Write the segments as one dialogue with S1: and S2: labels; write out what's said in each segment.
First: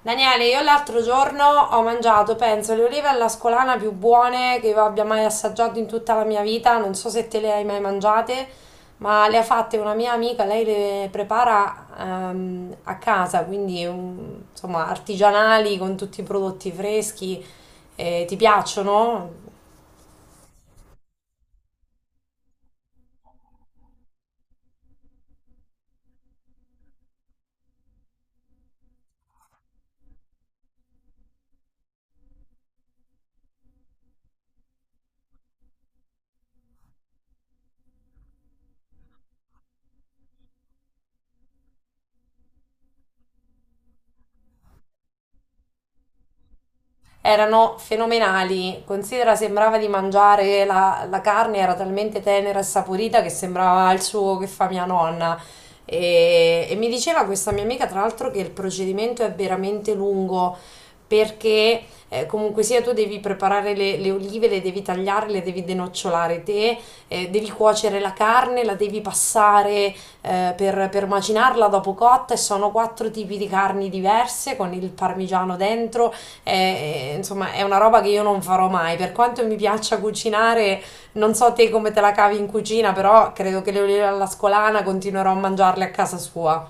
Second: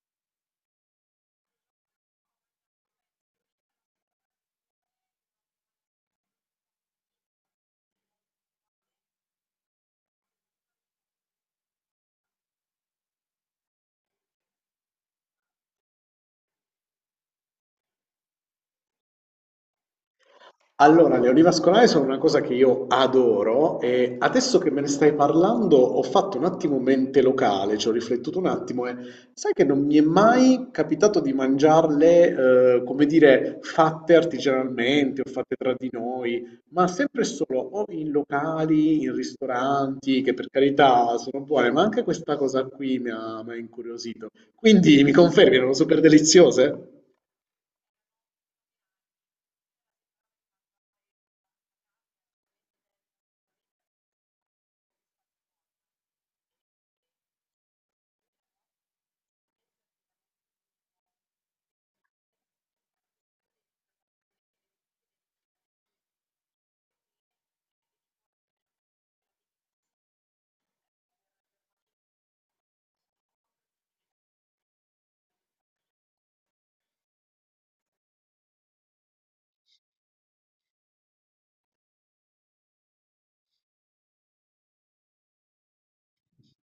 S1: Daniele, io l'altro giorno ho mangiato, penso, le olive alla scolana più buone che io abbia mai assaggiato in tutta la mia vita. Non so se te le hai mai mangiate, ma le ha fatte una mia amica, lei le prepara a casa, quindi insomma artigianali con tutti i prodotti freschi. Ti piacciono?
S2: Allora, le vascolari sono una cosa che io adoro e adesso che me ne stai parlando ho fatto un attimo mente locale, ci ho riflettuto un attimo e sai che non mi è mai capitato di mangiarle, come dire, fatte artigianalmente o fatte tra di noi, ma sempre e solo o in locali, in ristoranti, che per carità sono buone, ma anche questa cosa qui mi ha incuriosito. Quindi mi confermi, erano super deliziose?
S1: Erano fenomenali. Considera, sembrava di mangiare la carne, era talmente tenera e saporita che sembrava il suo che fa mia nonna. E mi diceva questa mia amica, tra l'altro, che il procedimento è veramente lungo perché comunque sia tu devi preparare le olive, le devi tagliare, le devi denocciolare te, devi cuocere la carne, la devi passare per macinarla dopo cotta e sono quattro tipi di carni diverse con il parmigiano dentro. È, insomma, è una roba che io non farò mai. Per quanto mi piaccia cucinare, non so te come te la cavi in cucina, però credo che le olive alla scolana continuerò a mangiarle a casa sua.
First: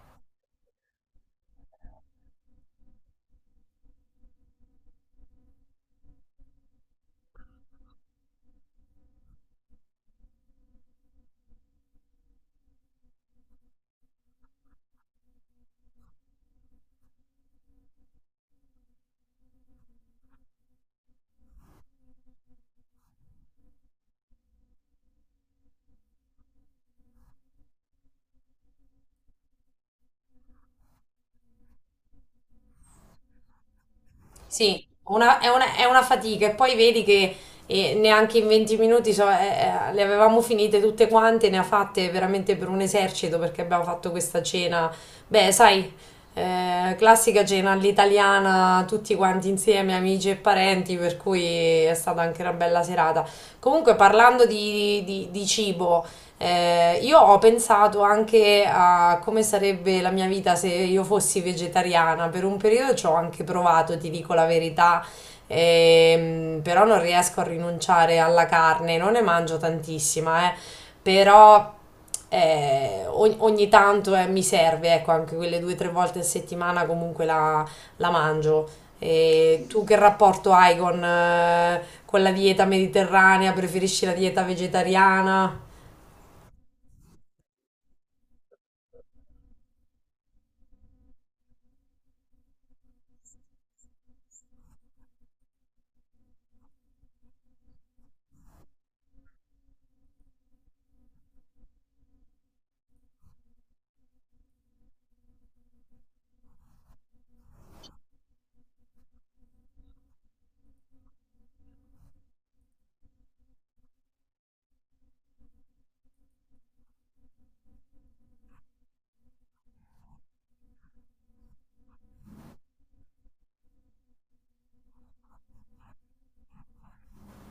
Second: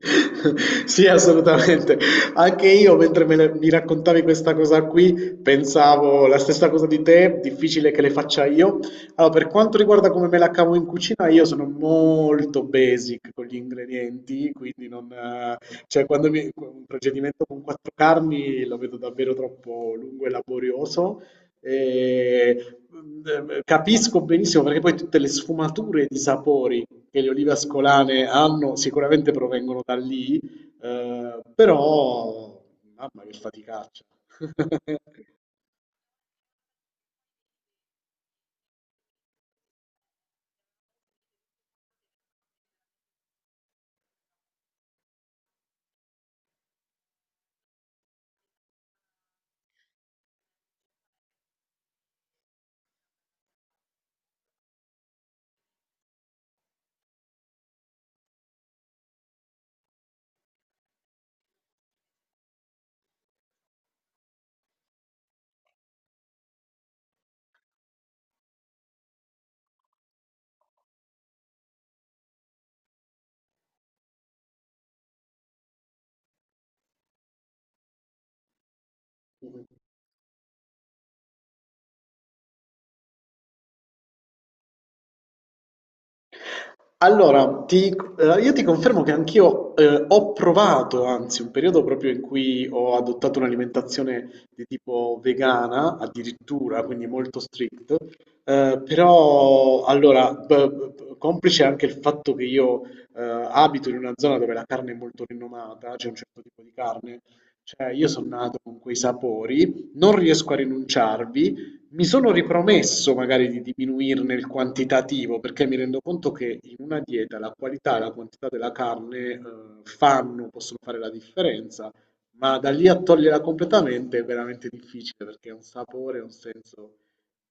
S2: Sì, assolutamente. Anche io, mi raccontavi questa cosa qui, pensavo la stessa cosa di te, difficile che le faccia io. Allora, per quanto riguarda come me la cavo in cucina, io sono molto basic con gli ingredienti, quindi non, cioè, quando mi, un procedimento con quattro carni lo vedo davvero troppo lungo e laborioso. E, mm, Capisco benissimo perché poi tutte le sfumature di sapori che le olive ascolane hanno sicuramente provengono da lì, però mamma che faticaccia.
S1: Sì, è una fatica e poi vedi che neanche in 20 minuti so, le avevamo finite tutte quante, ne ha fatte veramente per un esercito perché abbiamo fatto questa cena, beh, sai, classica cena all'italiana, tutti quanti insieme, amici e parenti, per cui è stata anche una bella serata. Comunque parlando di cibo, io ho pensato anche a come sarebbe la mia vita se io fossi vegetariana. Per un periodo ci ho anche provato, ti dico la verità, però non riesco a rinunciare alla carne, non ne mangio tantissima, però ogni tanto mi serve, ecco, anche quelle due o tre volte a settimana comunque la mangio. E tu che rapporto hai con la dieta mediterranea? Preferisci la dieta vegetariana?
S2: Allora, ti, io ti confermo che anch'io ho provato, anzi, un periodo proprio in cui ho adottato un'alimentazione di tipo vegana, addirittura, quindi molto strict, però allora, complice anche il fatto che io eh, abito in una zona dove la carne è molto rinomata, c'è un certo tipo di carne, cioè io sono nato con quei sapori, non riesco a rinunciarvi. Mi sono ripromesso magari di diminuirne il quantitativo perché mi rendo conto che in una dieta la qualità e la quantità della carne, possono fare la differenza, ma da lì a toglierla completamente è veramente difficile perché è un sapore, un senso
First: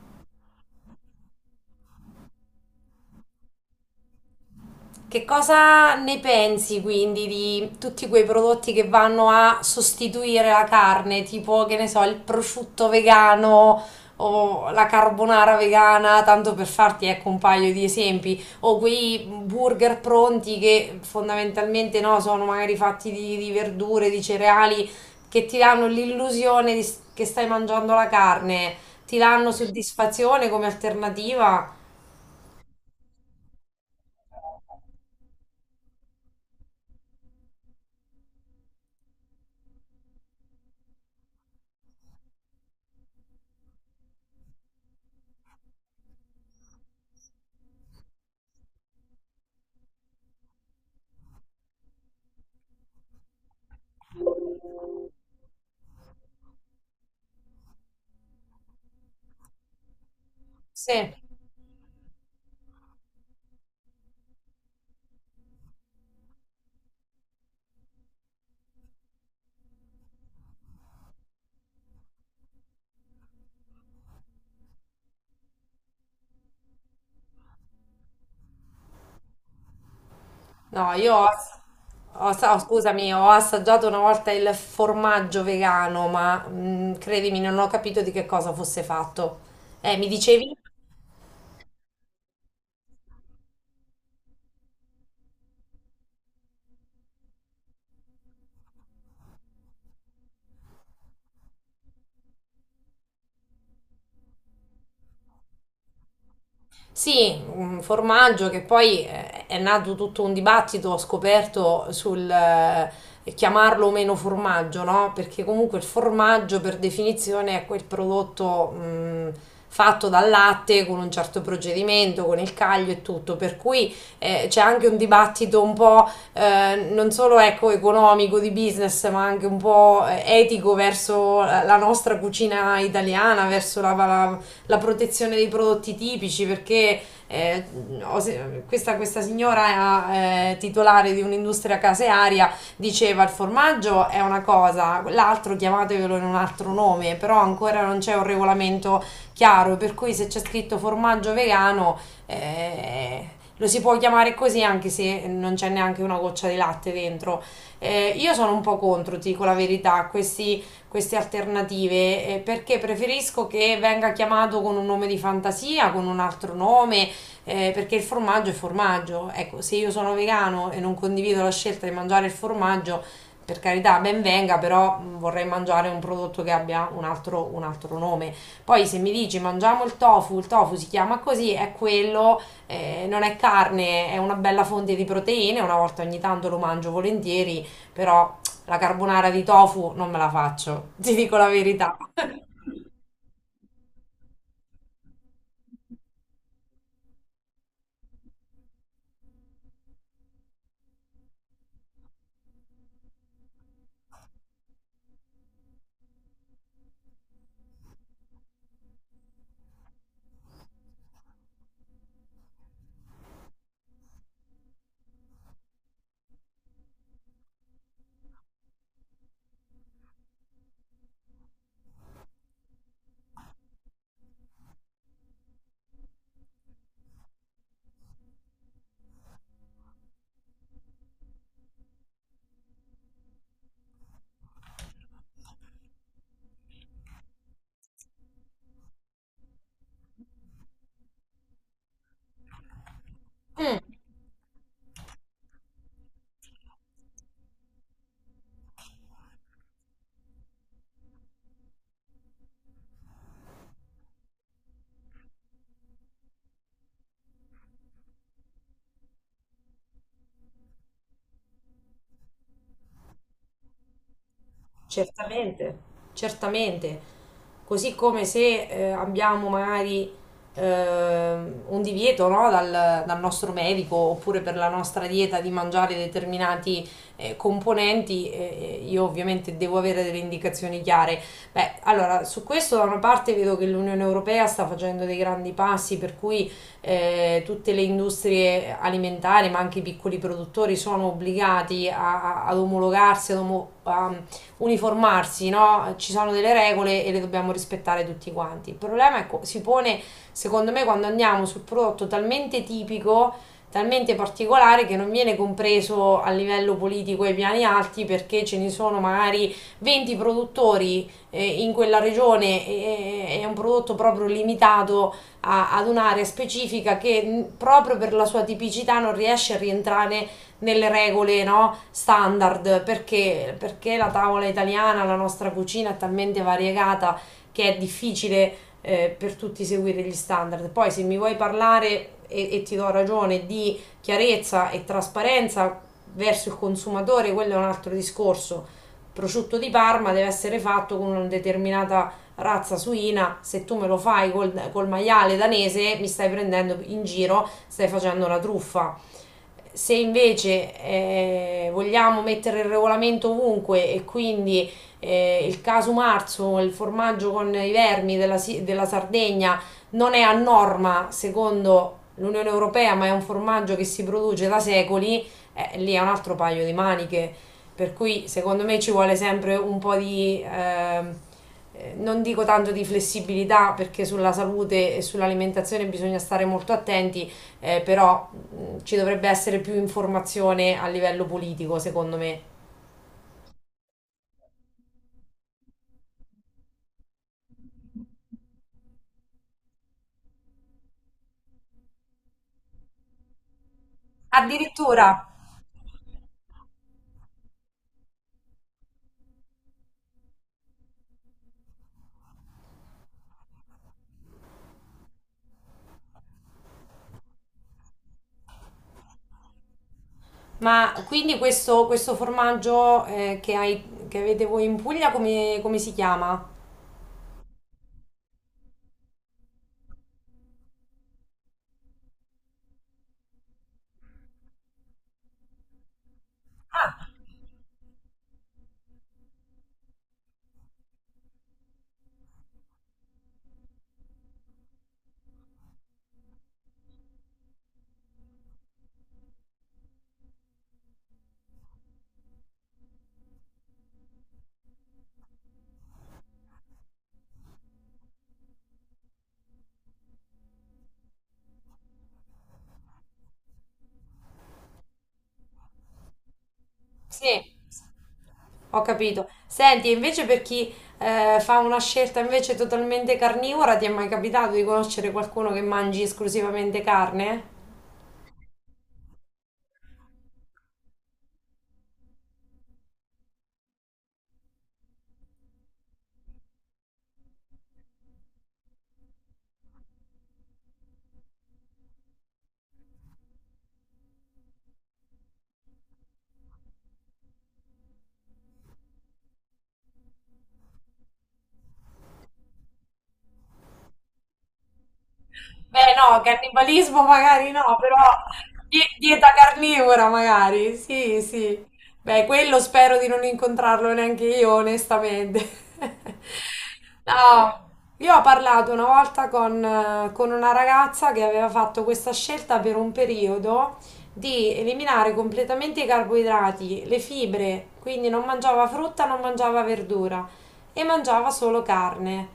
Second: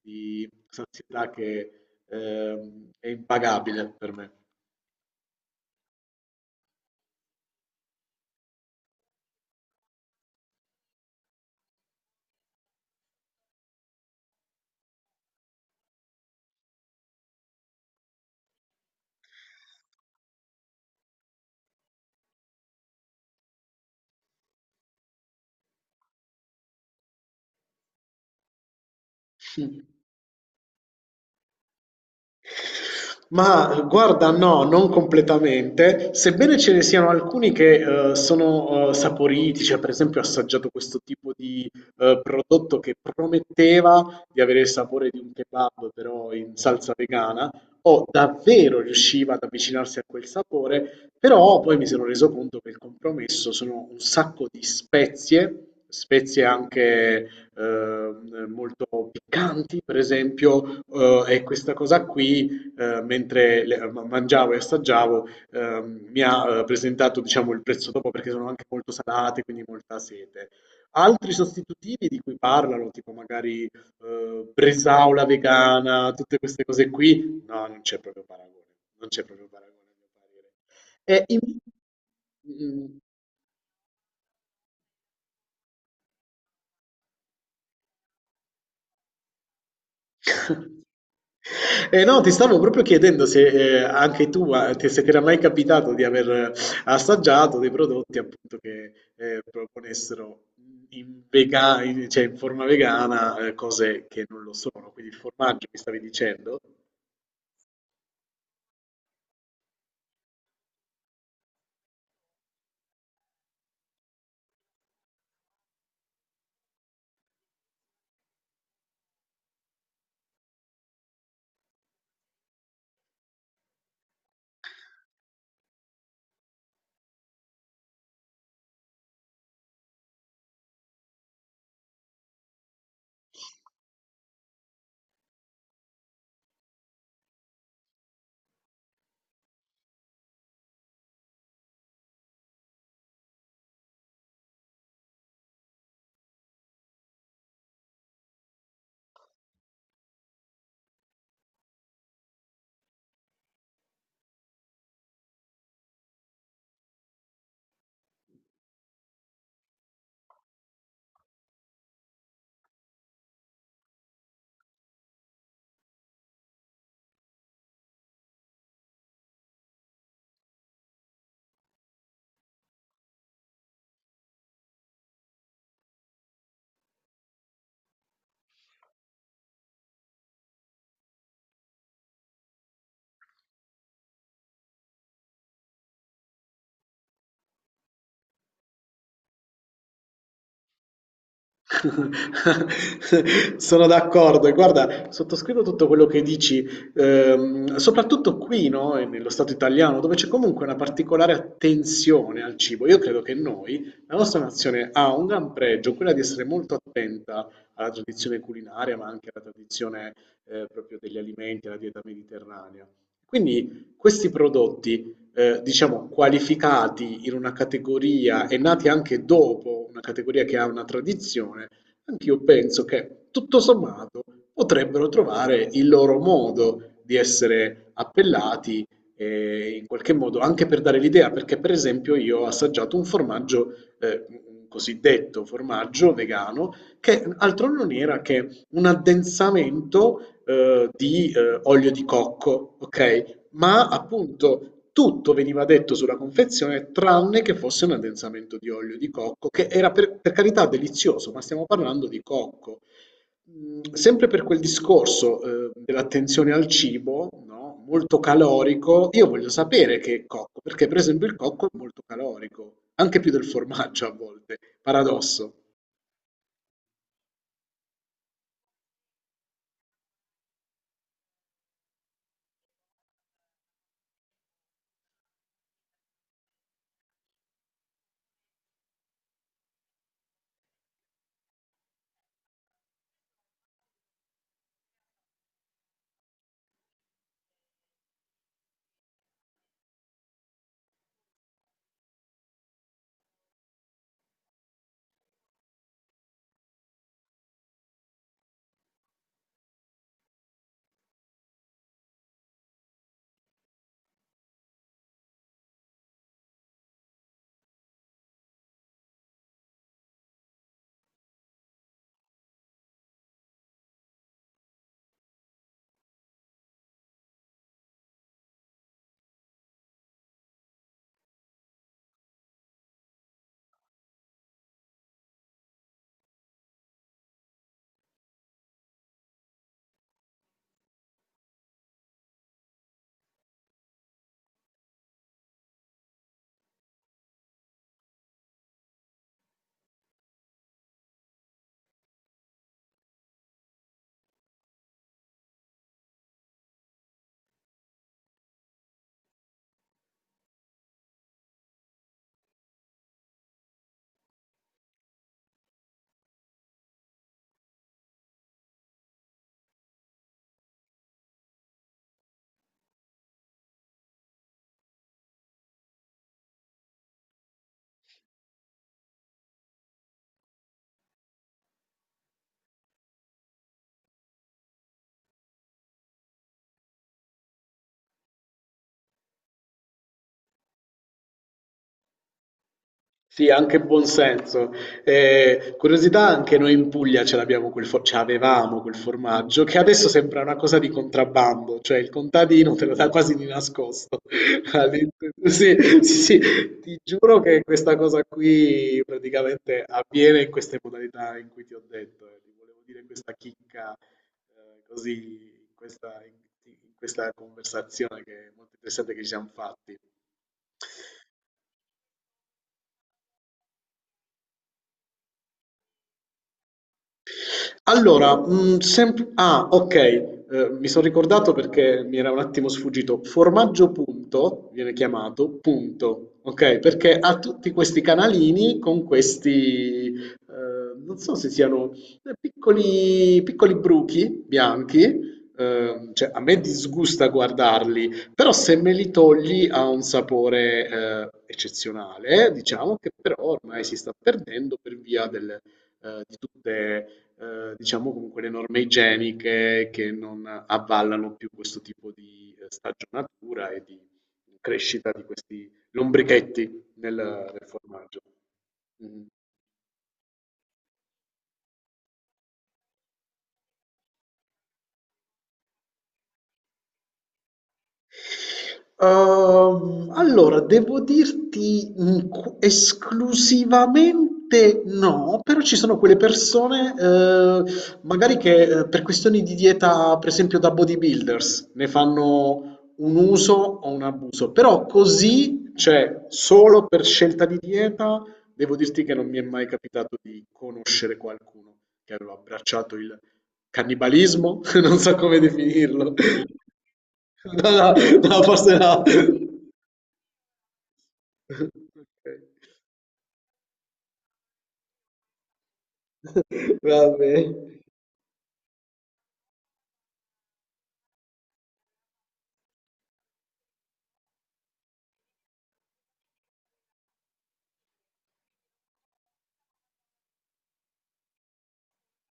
S2: di sazietà che, è impagabile per me.
S1: Che cosa ne pensi quindi di tutti quei prodotti che vanno a sostituire la carne, tipo che ne so, il prosciutto vegano o la carbonara vegana, tanto per farti ecco un paio di esempi, o quei burger pronti che fondamentalmente no, sono magari fatti di verdure, di cereali, che ti danno l'illusione che stai mangiando la carne, ti danno soddisfazione come alternativa?
S2: Ma guarda, no, non completamente, sebbene ce ne siano alcuni che sono saporiti, cioè per esempio ho assaggiato questo tipo di prodotto che prometteva di avere il sapore di un kebab, però in salsa vegana, o davvero riusciva ad avvicinarsi a quel sapore, però poi mi sono reso conto che il compromesso sono un sacco di spezie, spezie anche molto piccanti, per esempio,
S1: Sì.
S2: e questa cosa qui mangiavo e assaggiavo, mi ha presentato, diciamo, il prezzo dopo perché sono anche molto salate, quindi molta sete. Altri sostitutivi di cui parlano, tipo magari bresaola vegana, tutte queste cose qui, no, non c'è proprio paragone, non c'è proprio paragone, a mio parere.
S1: No, io
S2: E in-
S1: ho ass- oh,
S2: Mm.
S1: scusami, ho assaggiato una volta il formaggio vegano, ma credimi, non ho capito di che cosa fosse fatto. Mi dicevi?
S2: No, ti stavo proprio chiedendo se se ti era mai capitato di aver assaggiato dei prodotti appunto che proponessero cioè in forma vegana cose che non lo sono, quindi il formaggio mi stavi dicendo?
S1: Sì, un formaggio che poi è nato tutto un dibattito, ho scoperto sul chiamarlo o meno formaggio, no? Perché comunque il formaggio per definizione è quel prodotto fatto dal latte con un certo procedimento, con il caglio e tutto, per cui c'è anche un dibattito un po' non solo ecco, economico di business, ma anche un po' etico verso la nostra cucina italiana, verso la protezione dei prodotti tipici perché eh, ho se- questa signora titolare di un'industria casearia diceva il formaggio è una cosa, l'altro chiamatevelo in un altro nome, però ancora non c'è un regolamento chiaro, per cui se c'è scritto formaggio vegano eh, lo si può chiamare così anche se non c'è neanche una goccia di latte dentro. Io sono un po' contro, ti dico la verità, questi queste alternative perché preferisco che venga chiamato con un nome di fantasia, con un altro nome, perché il formaggio è formaggio. Ecco, se io sono vegano e non condivido la scelta di mangiare il formaggio, per carità, ben venga, però vorrei mangiare un prodotto che abbia un altro nome. Poi se mi dici mangiamo il tofu si chiama così, è quello, non è carne, è una bella fonte di proteine, una volta ogni tanto lo mangio volentieri, però la carbonara di tofu non me la faccio, ti dico la verità.
S2: Sono d'accordo e guarda, sottoscrivo tutto quello che dici, soprattutto qui, no, e nello Stato italiano, dove c'è comunque una particolare attenzione al cibo. Io credo che noi, la nostra nazione, ha un gran pregio, quella di essere molto attenta alla tradizione culinaria, ma anche alla tradizione, proprio degli alimenti, alla dieta mediterranea. Quindi questi prodotti diciamo, qualificati in una categoria e nati anche dopo una categoria che ha una tradizione, anch'io penso che tutto sommato potrebbero trovare il loro modo di essere appellati in qualche modo anche per dare l'idea, perché per esempio io ho assaggiato un formaggio, un cosiddetto formaggio vegano, che altro non era che un addensamento di olio di cocco, ok?
S1: Mm.
S2: Ma appunto tutto veniva detto sulla confezione tranne che fosse un addensamento di olio di cocco, che era per carità delizioso, ma stiamo parlando di cocco. Mm. Sempre per quel discorso, dell'attenzione al cibo, no? Molto calorico, io voglio sapere che è cocco, perché per esempio il cocco è molto calorico, anche più del formaggio a volte, paradosso.
S1: Certamente, certamente. Così come se abbiamo magari un divieto, no, dal nostro medico oppure per la nostra dieta di mangiare determinati componenti, io ovviamente devo avere delle indicazioni chiare. Beh, allora, su questo da una parte vedo che l'Unione Europea sta facendo dei grandi passi, per cui tutte le industrie alimentari, ma anche i piccoli produttori, sono obbligati ad omologarsi, uniformarsi, no? Ci sono delle regole e le dobbiamo rispettare tutti quanti. Il problema si pone, secondo me, quando andiamo sul prodotto talmente tipico, talmente particolare che non viene compreso a livello politico ai piani alti perché ce ne sono magari 20 produttori in quella regione è un prodotto proprio limitato ad un'area specifica che proprio per la sua tipicità non riesce a rientrare nelle regole, no, standard perché la tavola italiana, la nostra cucina è talmente variegata che è difficile per tutti seguire gli standard. Poi se mi vuoi parlare e ti do ragione di chiarezza e trasparenza verso il consumatore, quello è un altro discorso. Prosciutto di Parma deve essere fatto con una determinata razza suina, se tu me lo fai col maiale danese mi stai prendendo in giro, stai facendo una truffa. Se invece vogliamo mettere il regolamento ovunque e quindi il caso marzo, il formaggio con i vermi della Sardegna non è a norma secondo l'Unione Europea, ma è un formaggio che si produce da secoli, lì è un altro paio di maniche. Per cui secondo me ci vuole sempre un po' di, non dico tanto di flessibilità, perché sulla salute e sull'alimentazione bisogna stare molto attenti, però ci dovrebbe essere più informazione a livello politico, secondo me.
S2: Sì, anche buon senso. Curiosità, anche noi in Puglia ce l'avevamo quel formaggio, che adesso sembra una cosa di contrabbando, cioè il contadino te lo dà quasi di nascosto.
S1: Addirittura,
S2: Sì, sì, sì, ti giuro che questa cosa qui praticamente avviene in queste modalità in cui ti ho detto. Ti volevo dire questa chicca, così, in questa, in in questa conversazione che è molto interessante che ci siamo fatti.
S1: ma quindi questo formaggio che hai, che avete voi in Puglia, come si chiama?
S2: Okay. Mi son ricordato perché mi era un attimo sfuggito. Formaggio Punto viene chiamato, punto, okay, perché ha tutti questi canalini con questi, non so se siano, piccoli piccoli bruchi bianchi, cioè a me disgusta guardarli, però se me li togli ha un sapore, eccezionale, diciamo, che però ormai si sta perdendo per via del di tutte diciamo comunque le norme igieniche che non avvallano più questo tipo di, stagionatura e di crescita di questi lombrichetti nel
S1: Sì,
S2: nel formaggio.
S1: ho
S2: Mh-mh.
S1: capito. Senti, e invece per chi fa una scelta invece totalmente carnivora, ti è mai capitato di conoscere qualcuno che mangi esclusivamente carne?
S2: Allora, devo dirti esclusivamente no, però ci sono quelle persone, magari che per questioni di dieta, per esempio da bodybuilders, ne fanno un uso o un abuso, però così, cioè solo per scelta di dieta, devo dirti che non mi è mai capitato di conoscere qualcuno che aveva abbracciato il cannibalismo, non so come
S1: Beh,
S2: definirlo.
S1: no, cannibalismo magari no,
S2: No, no,
S1: però
S2: no, forse
S1: die-
S2: no.
S1: dieta carnivora magari, sì, sì. Beh,
S2: Ok.
S1: quello spero di non incontrarlo neanche io, onestamente.
S2: Va
S1: No,
S2: bene.
S1: io ho parlato una volta con una ragazza che aveva fatto questa scelta per un periodo di eliminare completamente i carboidrati, le fibre, quindi non mangiava frutta, non mangiava verdura e mangiava solo carne.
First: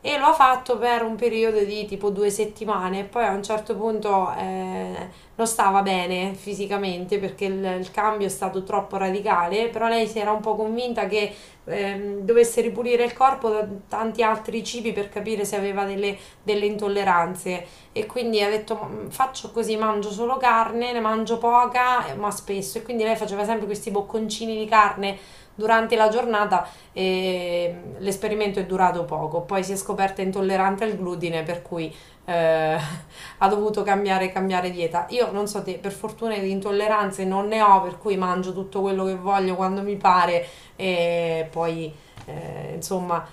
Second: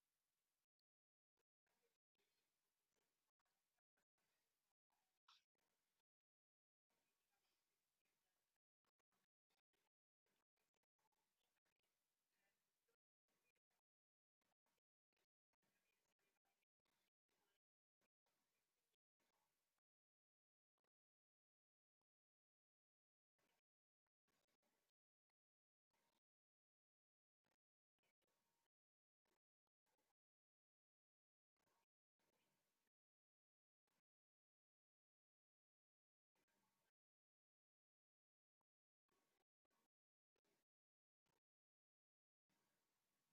S1: E lo ha fatto per un periodo di tipo 2 settimane, poi a un certo punto non stava bene fisicamente perché il cambio è stato troppo radicale, però lei si era un po' convinta che dovesse ripulire il corpo da tanti altri cibi per capire se aveva delle intolleranze e quindi ha detto Faccio così, mangio solo carne, ne mangio poca ma spesso e quindi lei faceva sempre questi bocconcini di carne durante la giornata e l'esperimento è durato poco, poi si è scoperta intollerante al glutine per cui eh, ha dovuto cambiare dieta. Io non so te, per fortuna di intolleranze non ne ho, per cui mangio tutto quello che voglio quando mi pare e poi insomma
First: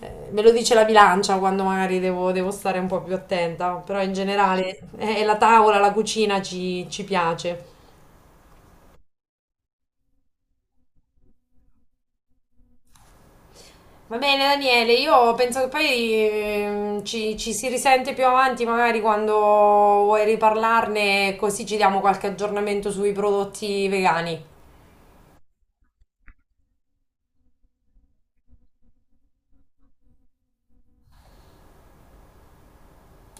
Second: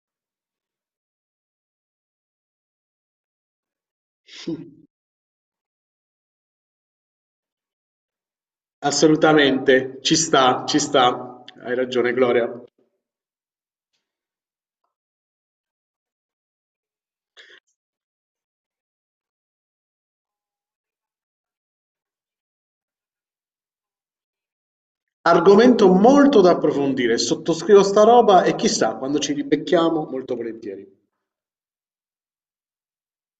S1: me lo dice la bilancia quando magari devo stare un po' più attenta, però in generale la tavola, la cucina ci piace.
S2: Assolutamente, ci sta, ci sta. Hai ragione, Gloria.
S1: Va bene Daniele, io penso che poi ci si risente più avanti, magari quando vuoi riparlarne, così ci diamo qualche aggiornamento sui prodotti vegani.
S2: Argomento molto da approfondire. Sottoscrivo sta roba e chissà, quando ci ribecchiamo, molto volentieri.